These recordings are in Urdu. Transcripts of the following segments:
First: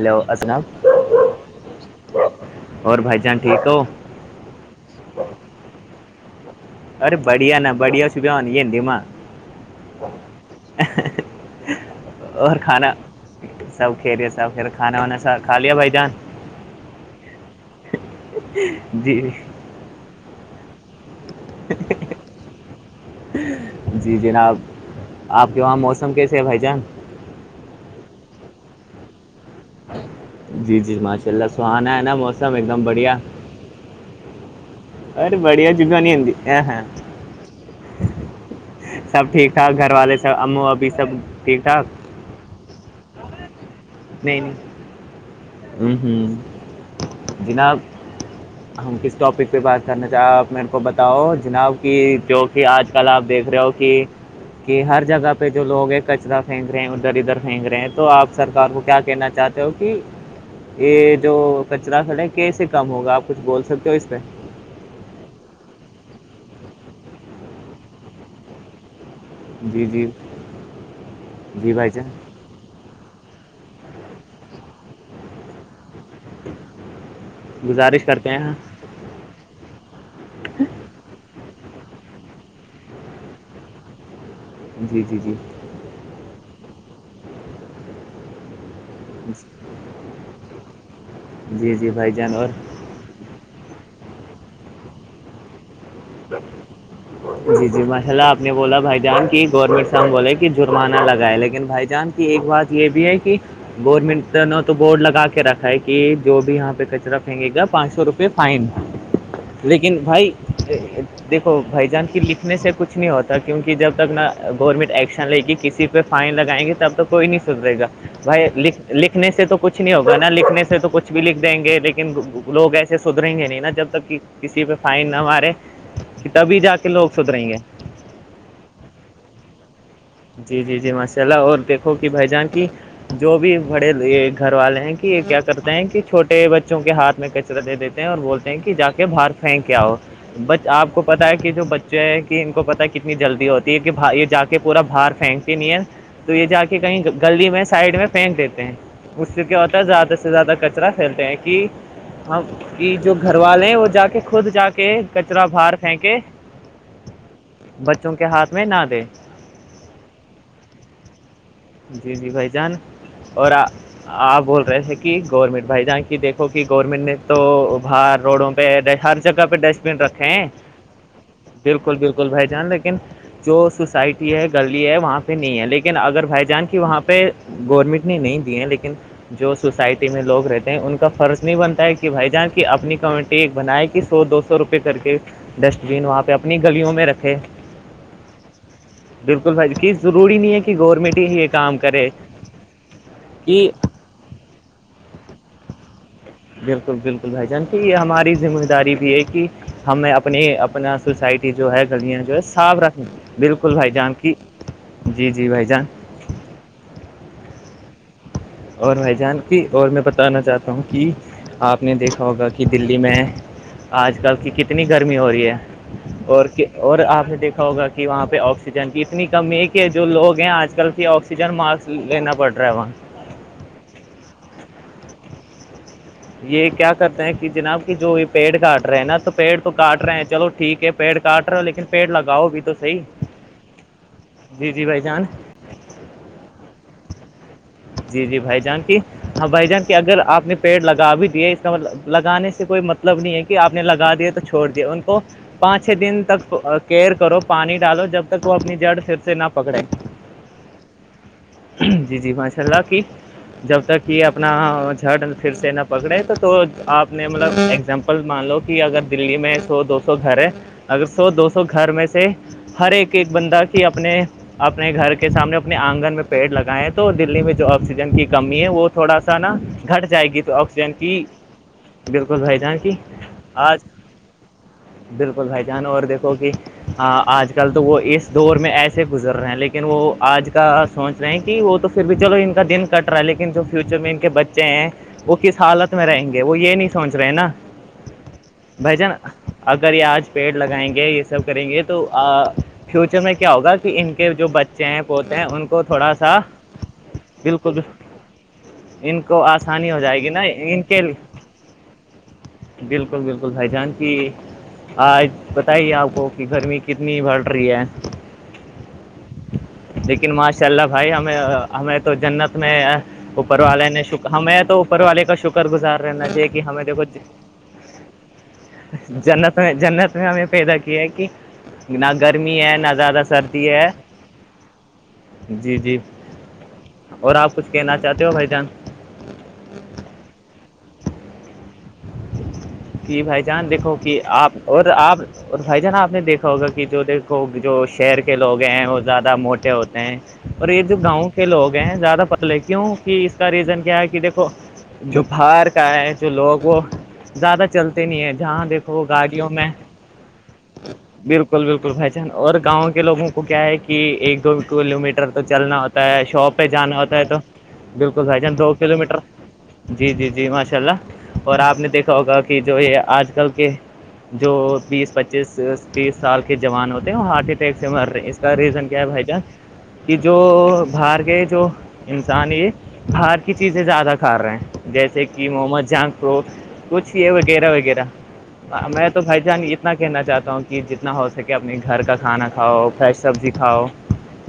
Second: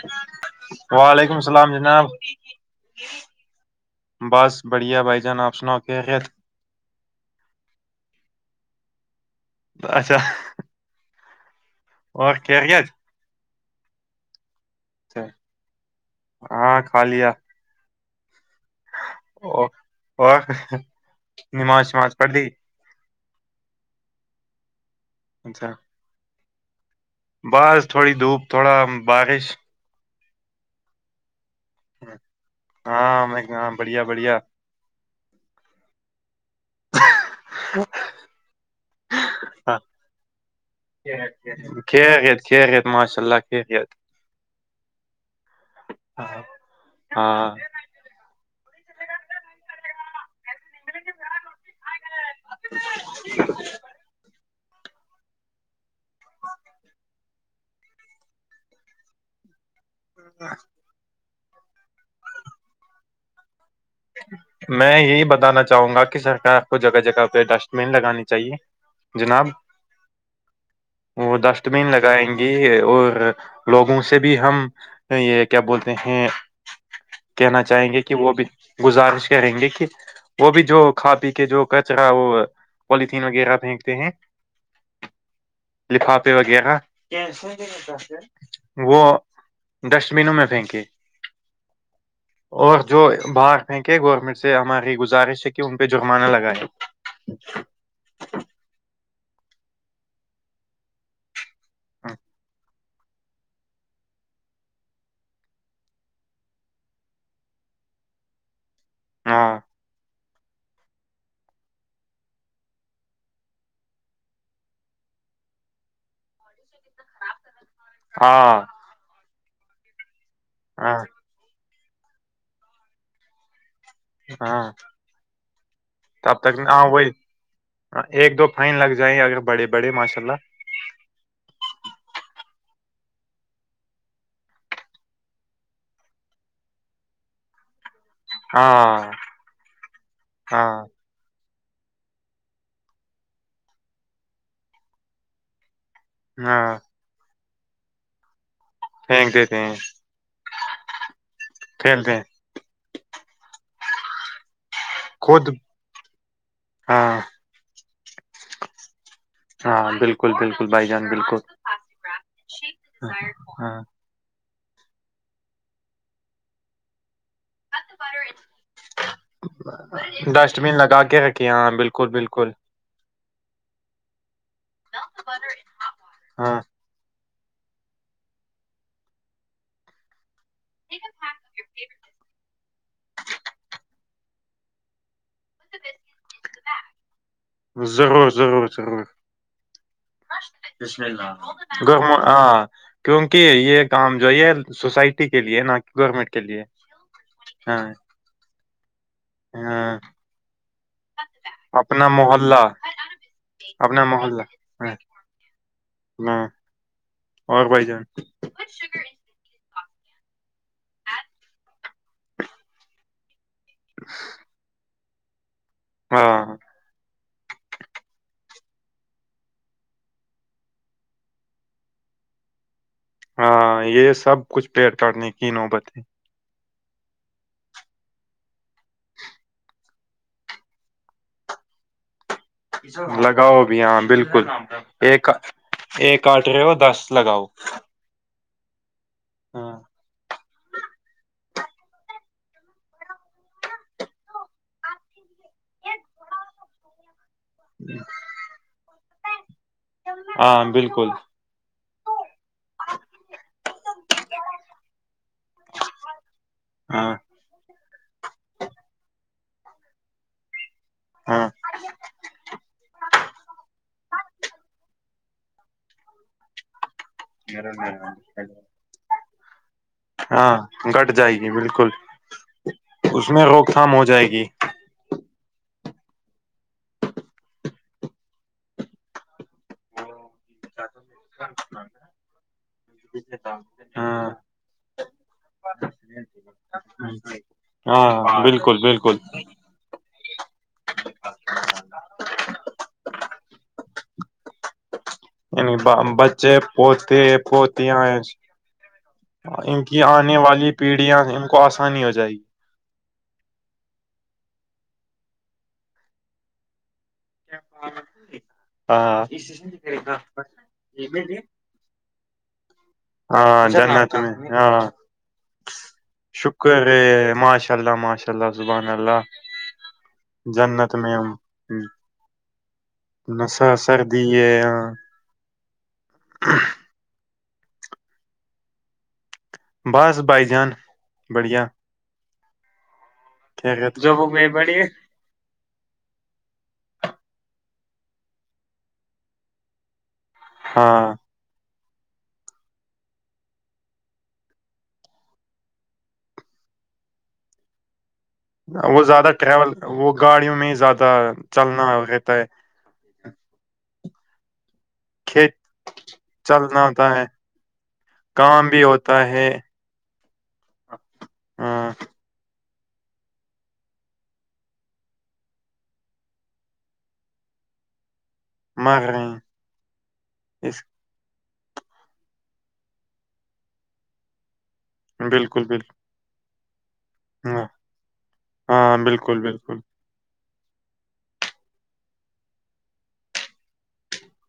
ہیلو اسنب وعلیکم اللام جناب [unintelligible] اور بھائی جان ٹھیک ہو بس بڑھیا بھائی جان آپسنا کے خت ارے بڑھیا نا بڑھیا س بھینی ماں اچھا اور کھانا [inaudible] سب کھیرییا سب کر کھانا وانا اچھا، سب کھا لیا بھائی جان ہاں کھا لیا [unintelligible] جی [inaudible] و اور نماز شماز پڑھ دی [inaudible] جی جناب آپ کے وہاں موسم کیسے ہے بھائی جان بعاز تھوڑی دھوپ تھوڑا بارش جی جی ماشاء اللہ سہانا ہے نا موسم ایک دم بڑھیا ہاں میں ہاں بڑھیا بڑھیا ار بڑھیا جگانی ہتی ا ہاں [inaudible] سب ٹھیک ٹھاک ہاں، گھر والے سب ا ابھی سب ٹھیک ٹھاک خھیریت ماشاء اللہ خھیریت نہیں نہیں ہ ہ ہاں جناب [unintelligible] ہم کس ٹاپک پہ بات کرنا چاہے آپ م کو بتاؤ جناب کہ جو کہ آج کل آپ دیکھ رہے ہو کہ کہ ہر جگہ پہ جو لوگ ہے کچرا پھینک رہے ہیں ادھر ادھر پھینک رہے ہیں تو آپ سرار کو کیا کہنا چاہتے ہو کہ ہ [inaudible] یہ جو کچرا کھڑے کیسے کم ہوگا آپ کچھ بول سکتے ہو اس پہ میں یہی بتانا چاہوں گا کہ سرکار کو جگہ جگہ پہ ڈسٹ بین لگانی چاہیے جناب جی جی وہ ڈسٹ جی بین بھائی جان لگائیں گے یہ اور لوگوں سے بھی ہم یہ کیا بولتے ہیں کہنا چاہیں گے گزارش کہ کرتے وہ ہیں بھی ہاں [inaudible] گزارش کریں گے کہ وہ بھی جو کھا پی کے جو کچرا وہ پولیتھیین وغیرہ پھینکتے ہیں جی جی جی لفافے وغیرہ وہ [inaudible] ڈسٹ بینوں میں پھینکے جی جی بھائی جان اور جو باہر پھینکے گورنمنٹ سے ہماری گزارش ہے ان پہ جو ہمار [unintelligible] جی جی ماشاء اللہ آپ نے بولا بھائی جان کی گور مشام بولے کہ جرمانہ لگائے لیکن بھائی جان کی ایک بات [unintelligible] یہ بھی ہے کہ گورنمنٹ نے تو بورڈ لگا کے رکھا ہے کہ جو بھی یہاں پہ کچرا پھینگے گا پانچ سو روپے فائن ہاں لیکن بھائی دیکو بھائی جان کی لکھنے سے کچھ نہیں ہوتا کیونکہ جب تک نا گورنمنٹ ایکشن لے گی کسی بھی پہ فائن لگائیں گے تب تو کوئی نہیں سدرے گا بھائی ہاں لکھنے سے تو کچھ نہیں ہوگا نا لکھنے سے سے تو ہاں کچھ بھی لکھ دیں گے لیکن لوگ ایسے سدھریں گے نہیں نا جب تک کہ ہاں کسی پہ فائن نہ مارے کہ تب تک تبھی جا ہاں کے لوگ وہی سدریں گے ایک دو فائن لگ جائیں اگرڑے بڑے ماشاء اللہ جی جی جی ماشاء اللہ اور دیکھو کہ بھائی جان کی جو بھی بڑے گھر والے ہیں کہ کیا کرتے ہیں کہ چھوٹے بچوں کے ہاتھ میں کے دے دیتے ہیں اور بولتے ہیں کہ جا کے ہاں باہر فیں کیا ہو بچ ہاں آ کو پتتا ہے کہ جو بچے ہیں کہ ان کو پتا کتنی جلدی ہوتی ہے کہھائی یہ جا کے پورا باہار پھینک کے نہیں ہے تو یہ جا ہاں کے کہیں گلی میں سائڈ میں پھینک دیتے ہیں اس پھینک سے دیتے کیا ہیں ہوتا ہے زیادہ سے زیادہ کچرا پھیلتے ہیں کہ کھیلتے ہیں ہم کہ جو گھر والے ہیں وہ جا کے خود جا کے کچرا خود باہر پھینک ہاں بچوں کے ہاتھ میں نہ دے ہاں بالکل بالکل بھائی جان بالکل جی جی بھائی جان اور ہاں آپ بول رہے تھے کہ گورنمنٹ بھائی جاناں کی دیکھو کہ گورنمنٹ نے تو باہر روڈوں پہ ہر جگہ پہ ڈسٹ بن رکھے ہیں ڈسٹ بین لگا کے رکھیے ہاں بالکل بالکل بھائی جان لیکن جو سوسائٹی ہے گلی ہے وہاں پہ نہیں ہے لیکن اگر بھائی ہاں جان کے وہاں پہ گورنمنٹ نے نہیں دیے ہیں لیکن جو سوسائٹی میں لوگ رہتے ان کا فرض نہیں بنتا ہے کہ بھائی جان کی اپنی کمیٹی ایک بنائے گ سو دو سو روپئے کر کے ڈسٹ بین وہاں پہ اپنی گلیوں میں رکھے ضرور ضرور ضرور بالکل بھائی کہ ضروری نہیں ہے کہ گورنمنٹ ہی یہ کام گ کرے ہاں کیونکہ کہ یہ کام جو یہ سوسائٹی کے لیے نہ کہ گورنمنٹ کے لیے بالکل بالکل بھائی جانک ہاں یہ ہماری ذمہ داری بھی ہے کہ ہاں ہمیں اپنی اپنا سوسائٹی جو ہے اپنا گلیاں جو ہے محلہ صاف رکھنی بالکل بھائی اپنا جان کی جی جی بھائی جان نہ اور بھائی جان اور بھائی جان کی اور میں بتانا چاہتا ہوں کہ آپ نے دیکھا ہوگا کہ دلی میں آج کل کی کتنی گرمی ہو رہی ہے ہاں اور اور آپ نے دیکھا ہوگا کہ کہ وہاں پہ آکسیجن کی اتنی کمی ہے کہ جو لوگ ہیں آج کل کی آکسیجن ماسک لینا پڑ رہا ہے وہاں ہاں یہ سب کچھ پیٹ کاٹنے کی نوبت ہے یہ کیا کرتے ہیں کہ جناب کہ جو یہ پیڑ کاٹ رہا ہے نا تو پیڑ تو کاٹ رہے ہیں چلو ٹھیک ہے پیڑ کاٹ رہ ہو لیکن پیڑ لگاؤ بھی تو صحیح لگاؤ بھی ہاں بالکل جی جی بھائی ایک جان ایک کٹ رہے ہو دس لگاؤ جی جی بھائی جان کی ہاں بھائی جان کی اگر آپ نے پیڑ لگا بھی دیے لگانے سے کوئی مطلب نہیں ہے کہ آپ نے لگا دیا تو چھوڑ دیا ان کو پانچ چھ دن تک کیئر کرو پانی ڈالو جب تک وہ اپنی جڑ پھر سے نہ پکڑے ہاں بالکل جی جی ماشاء اللہ کی جب تک یہ اپنا جڑ پھر سے نہ پکڑے تو تو ہاں آپ نے مطلب اگزامپل مان لو کہ اگر دلی میں سو دو سو گھر ہے اگر سو دو ہاں سو گھر میں سے ہر ایک ایک بندہ کی اپنے اپنے گھر کے سامنے اپنے آنگن میں پیڑ لگیں تو دلی میں جو آکسیجن کی کمی ہے وہ تھوڑا سا نا گھٹ جائے گی تو ہاں آکسیجن گٹ کی جائے گی بالکل بالکل بھائی جان کی اس میں روک آج تھام ہو جائے گی بالکل بھائی جانو اور دیکھو کہ ہاں آج کل تو وہ اس دور میں ایسے گزر رہے ہیں لیکن وہ آج کل سوچ رہے ہیں کہ وہ تو پھر بھی چلو ان کا دن کٹ رہا ہے لیکن جو فیوچر میں ان کے ہاں بچے ہیں وہ کس حالت میں رہیں گے وہ یہ نہیں پہنچ رہے نا ہاں ہاں بالکل بھائی جان بالکل اگر یہ آج پیڑ لگائیں گے یہ سب کریں گے تو فیوچر میں کیا ہوگا کہ ان کے جو بچے ہیں پوتے ہیں ان یعنی کو تھوڑا سا بچے پوتے بالکل پتی ہیں ان کو ان آسانی ہو کی جائے گی آنے نا والی ان کے پیڑھیاں ان کو آسانی ہو جائے گی بالکل بالکل بھائی جان کی آج بتائیے آپ کو کہ گرمی کتنی بڑ رہی ہے ہاں لیکن ماشاء اللہ بھائی ہم ہمیں تو جنت میں اوپر ہاں والے نے جنت شر میں ہمیں تو ہاں اوپر والے کا شکر گزار رہ ن چاہے کہ ہمیں دیکھو ا اللہ زبان جنت میں جنت میں ہمیں پیدا کیا ہے میں کہ نہ گرمی ہے نہ زیادہ نشہ سردی ہے سردی ہے یہاں جی جی ہ اور آپ کچھ کہنا چاہتے ہو بھائی جان بس بائی جان بڑیا کہ بھائی جان دیکھو خیریت کہ آپ اور آپ اور بھائی جانا آپ نے دیکھا ہوگا کہ جو دیکھو جو شہر کے لوگ ہیں وہ زیادہ موٹے ہوتے ہیں اور یہ جو ہاں گاؤں کے لوگ ہیں زیادہ پتلے کیوں کہ اس کا ریزن کیا ہے کہ دیکھو جو باہار کا ہے جو لوگ وہ زیادہ چلتے نہیں ہے جہاں دیکھو وہ زیادہ گاڑیوں میں ٹریول وہ گاڑیوں میں ہی زیادہ بالکل چلنا بالکل بھائی جان رہتا ہے اور گاؤں کے لگوں کو کیا ہے کہ ایک دو کلو میٹر تو کھیت چلنا ہوتا ہے شاپ پہ جانا ہوتا ہے تو بالکل بھائی جان کام دو بھی کلو میٹر ہوتا ہے جی جی جی ماشاء اللہ اور آپ نے ہاں دیکھا ہوگا کہ جو یہ آج کل کے جو بیس پچیس تیس سال کے جوان ہوتے ہیں وہ ہارٹ اٹیک سے مر رہے ہیں اس کا ریزن کیا مر ہے رہے بھائی ہیں جان کہ جو اس باہر کے جو انسان یہ باہر کی چیزیں زیادہ کھا رہے ہیں جیسے کہ بالکل محمد بالکل جان کوو ہاں وغیرہ وغیرہ ہاں میں تو بھائی بالکل جان بالکل اتنا یہ کہنا چاہتا ہوں کہ جتنا ہو سکے اپنے گھر کا کھانا کھاؤ فریش سبزی کھاؤ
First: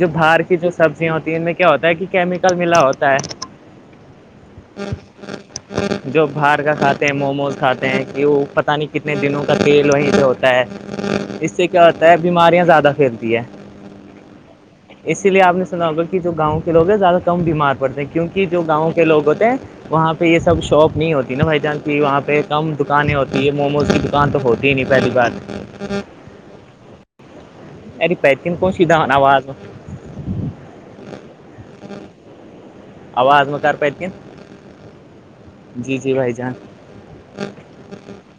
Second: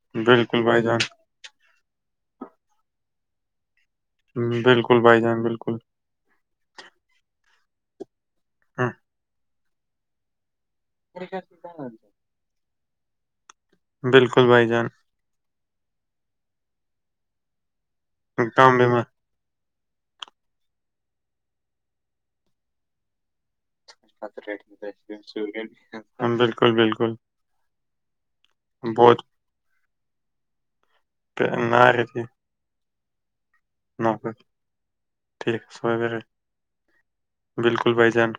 جو باہار کی بالکل جو بھائی جان سبزیاں ہوتی ہیں ان میں کیا ہوتا ہے کہ کیمیکل ملا ہوتا ہے ہ بالکل بھائی جان بالکل ہ ہوں جو باہر کا کھاتے ہیں موموز کھاتے ہیں کہ وہ پتہ ہاں، نہیں کتنے دنوں کا تیل وہیں سے ہوتا ہے اس سے کیا ہوتا ہے بیماریاں زیادہ پھیلتی ہے بالکل بھائی جان اسی لیے آپ نے سنا ہوگا کہ جو گاؤں کے لوگ ہیں زیادہ کم بیمار پڑتے ہیں کیونہ جو کام بھی گاؤں میں کے لوگ ہوتے ہیں وہاں پہ یہ سب شاپ نہیں ہوتی نا بائی چانس کہ وہاں پہ کم دکانیں ہوتی ہے موموز کی دکان تو ہوتی ہی نہیں پہلی بات بالکل بالکل ارے پی تن کون سیدا بہت آواز نہار ہتی آواز م کر ب ک ٹھیک جی سو جی بھائی جان بالکل بھائی جان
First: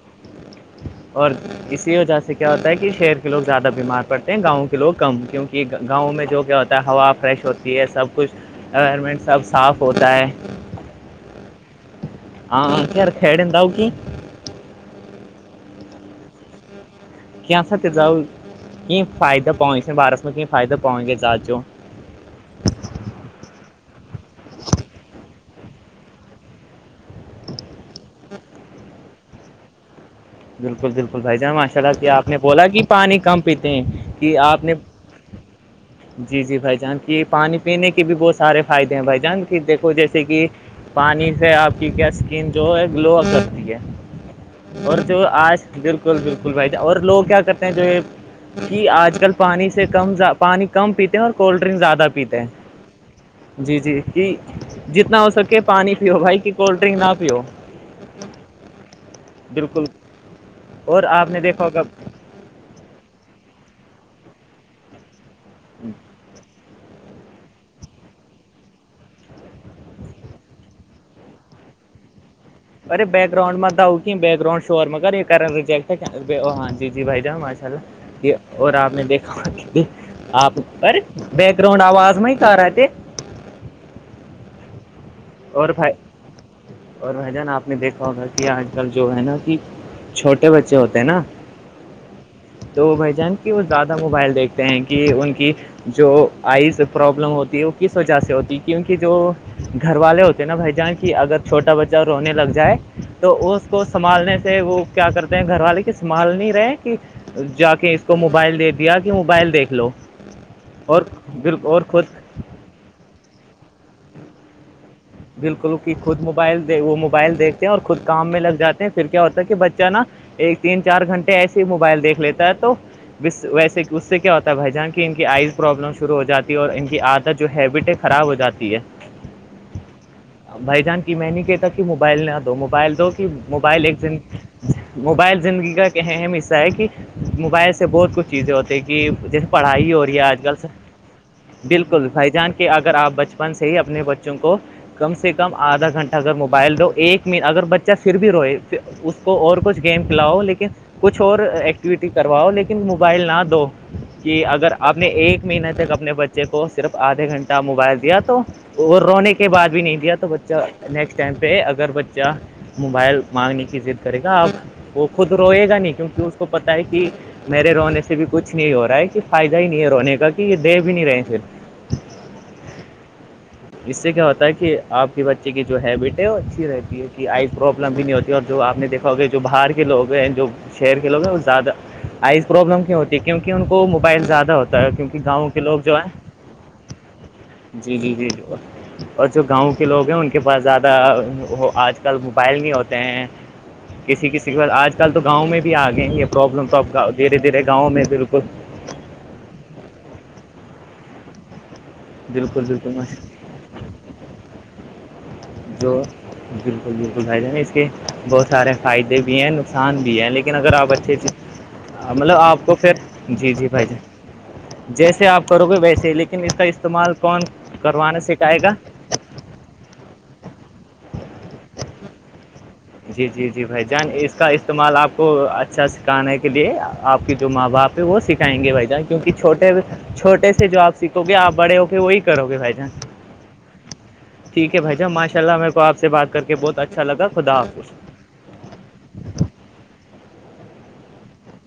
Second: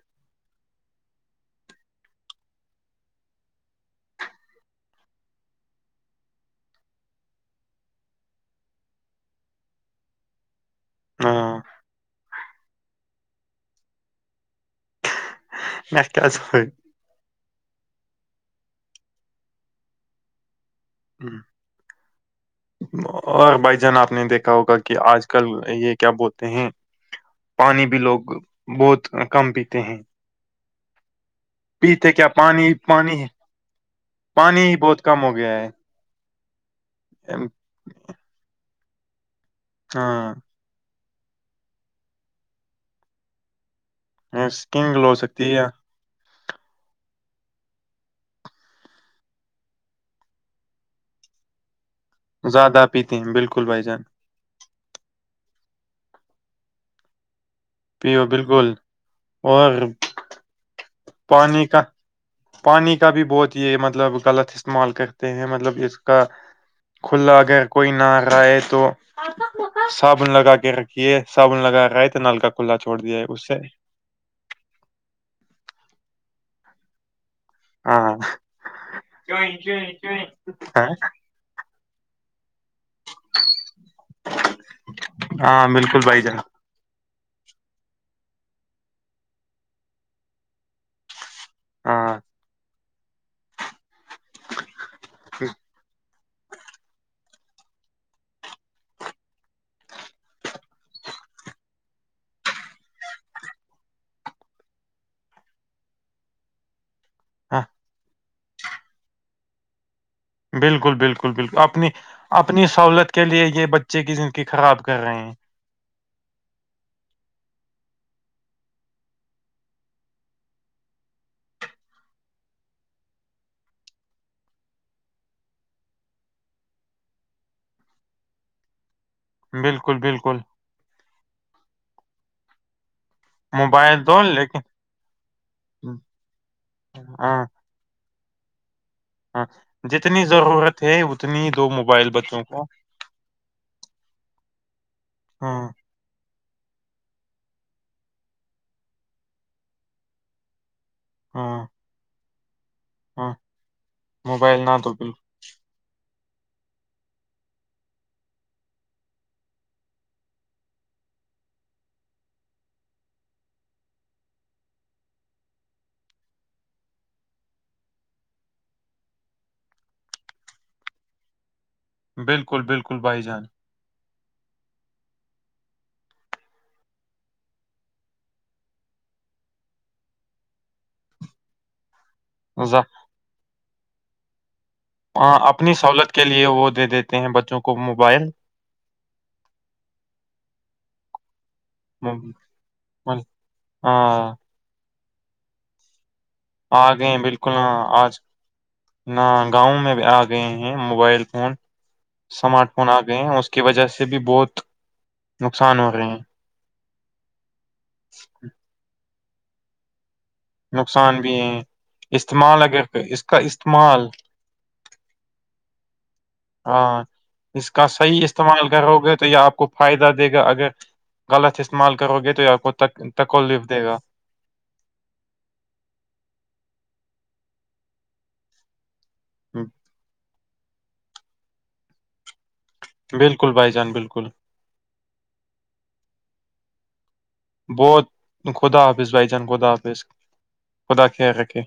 اور اسی وجہ سے کیا ہوتا ہے کہ شہر کے لوگ زیادہ بیمار پڑتے ہیں گاؤں کے لوگ کم کیونکہ گاؤں میں جو کیا ہوتا ہے ہوا فریش ہوتی ہے سب کچھ انوائرمنٹ سب صاف ہوتا ہے ہاں ہاں گھر خھیڑا وہ کی نز کی سا د زاؤ ک فائد پٮں سند بار م ک کی فائدہ پؤ گ ہم، زاتچو [inaudible] اور بھائی جان آپ نے دیکھا ہوگا کہ آج کل یہ کیا بولتے ہیں پانی بھی لوگ بہت کم پیتے ہیں بالکل بالکل بھ جانا چڑا کے آپ نے بولا کہ پانی کم پیتے ہیں کہ پانی آپ نے ہی بہت کم ہو گیا ہے جی جی بھائی جان کی ام، پانی پینے کے بھی بہت سارے فائدے ہیں بھائی جان کہ دیکھو جیسے ہاں کہ پانی سے آپ کی کیا اسکن جو ہے گلو کرتی ہے اور گ جو آج بالکل بالکل بھائی ج اور لوگ کیا کرتے ہیں جو یہ کہ آج کل پانی سے کم پانی کم پیتے ہیں اور کولڈ ڈرنک زیادہ پیتے ہیں زیادہ پیتے ہیں بالکل جی بھائی جی جان کہ جتنا ہو سکے پانی پیو بھائی کہ کولڈ ڈرنک نہ پیو پیو بالکل اور بالکل اور آپ نے پانی دیکھا کا ہوگا پانی کا بھی بہت یہ مطلب غلط استعمال کر ہیں مطلب اس کا کھلا اگر کوئی نہ کرائے تو صابن لگا کے رکھیے صابن لگا رہا ہے تو نل کا کھلا چھوڑ ارے دیا ہے بیک اس سے گراؤنڈ میں داؤ کہ بیک گراؤن شور میں کر یہ کریں ریجیکٹ ہے ہاں جی جی بھائی جان نا ہاں یہ اور آپ نے دیکھا آپ ہاں ار بیک گراؤنڈ آواز میں ہی کھا رہے تھے ہاں بالکل بھائی جان اور بھ جانا آپ نے دیکھا ہوگا کہ آج کل جو ہے نا کہ چھوٹے بچے ہوتے ہیں نا ہاں تو وہ بائی جان کہ وہ زیادہ موبائل دیکھ ہیں کہ ان کی جو آئیز پرابلم ہوتی ہے وہ کس وجہ سے ہوتی کیونکہ جو گھر والے ہوتے ہیں نا بھائی جان کی اگر چھوٹا بچہ رونے لگ جائے تو اس کو سنبھالنے سے وہ کیا کرتے ہیں گھر والے کی سنبھال نہیں رہے ہاں جا کے اس کو موبائل دے دیا کہ موبائل دیکھ لو بالکل اور بالکل بالکل اور اپنی خود اپنی سہولت کے لیے یہ بچے کی زندگی خراب کر رہے ہیں بالکل کہ خود موبائل دے وہ موبائل دیکھتے ہیں اور خود کام میں لگ جاتے ہیں پھر کیا ہوتا ہے کہ بچہ نا ایک تین چار گھنٹے ایسے ہی موبائل دیکھ لیتا ہے تو ویسے اس سے کیا ہوتا ہے بھائی جان کی ان کی آئز پرابلم شروع ہو جاتی ہے اور ان کی آدھا جو ہیبٹ ہے خراب ہو جاتی ہے بالکل بالکل بھائی جان کی میں نہیں کہتا کہ موبائل نہ دو موبائل دو موبائل ایک دو لیکن موبائل زندگی کا ایک اہم حصہ ہے کہ ہاں موبائل سے بہت کچھ چیزیں ہوتی کہ ہاں جیسے پڑھائی ہو رہی ہے جتنی آج کل سے ضرورت ہے اتنی دو بالکل موبائل بھائی بچوں جان کو کے اگر آپ بچپن سے ہی اپنے بچوں کو کم سے کم ہاں آدھا گھنٹے اگر موبائل دو ایک منٹ اگر بچہ پھر بھی روئے اس کو اور کچھ گیم کھلاؤ لیکن کچھ اور ہاں ایکٹیوٹی کرواؤ لیکن موبائل ہاں نہ دو کہ موبائل اگر نہ تو آپ نے بالکل ایک مہیینہ تک اپنے بچے بچے کو صرف آدھے گھنٹہ موبائل دیا تو وہ رونے کے بعد نہیں دیا تو بچہ نیکسٹ ٹائم پہ اگر بچہ موبائل مانگنے کی ضد کرے گا اب وہ خود روئے گا نہیں کیونکہ اس کو پت ہے کہ میرے رونے سے بھی کچھ نہیں ہو رہا ہے کہ فائدہ ہی نہیں ہے رونے کا کہ یہ دے بھی نہیں رہے صرف بالکل بالکل بھائی جان اس سے کیا ہوتا ہے کہ آپ کے بچے کی جو ہیبٹ ہے وہ اچھی رہتی ہے کہ آئی پروابلم بھی نہیں ہوتی اور جو آپ نے دیکھا ے جو باہر کے لوگ ہیں جو شہر کے لوگ ہیں وہ زیادہ آئز پروابلم ز- کیوں ہوتی کیونک ان کو موبائل زیادہ ہوتا کیونکہ آ، گاؤں کے اپنی لوگ جو ہے سہولت کے لیے وہ دے دیتے ہیں بچوں کو جی جی جی موبائل اور جو گاؤں کے لوگ ہیں ان کے پاس زیادہ آج کل ہاں موبائل نہیں ہوتے ہیں کسی آ کسی کے ب آج کل تو گاؤں میں بھی آ گئے ہی پروابلم تو آ گئے گؤ ہیں دھیرے بالکل دھیرے ہاں، گاؤں میں آج بالکل نہ گاؤں میں بھی آ گئے ہیں موبائل فون بالکل اسمارٹ فون آ بالکل گئے ہیں اس کی وجہ سے بھی بہت نقصان ہو جو رہے ہیں بالکل بالکل بھائی جہ اس کے بہت سارے فائدے بھی ہیں نقصان بھی ہے لیکن اگر آپ اچھی نقصان بھی ہیں مطلب استعمال آپ کو پھر اگر اس کا جی جی بھائی ج استعمال جیسے آپ کرو گے ویسے ہی لیکن اس کا ہاں استعمال کون اس کا کروانا صحیح سکھائے استعمال ا گا کرو گے تو یا آپ کو فائدہ دے گا اگر غلط استعمال کرو گے تو یا کو تک جی جی جی تکلیف دے بھائی گا جان اس کا استعمال آپ کو اچھا سکھانے کے لیے آپ کی جو ماں باپ ہے وہ سکھائیں گے بھائی جان کیونکہ چھوٹے چھوٹے سے جو آپ سیکھو گے آپ بڑے ہوگے وہی کرو گے بھائی جان بالکل بھائی جان بالکل ٹھیک ہے بھائیا ماشاء اللہ میرے آپ سے بات کر کے بہت اچھا لگا خدا حافظ بہت خدا حافظ بھائی جان خدا حافظ خدا کہ رکھے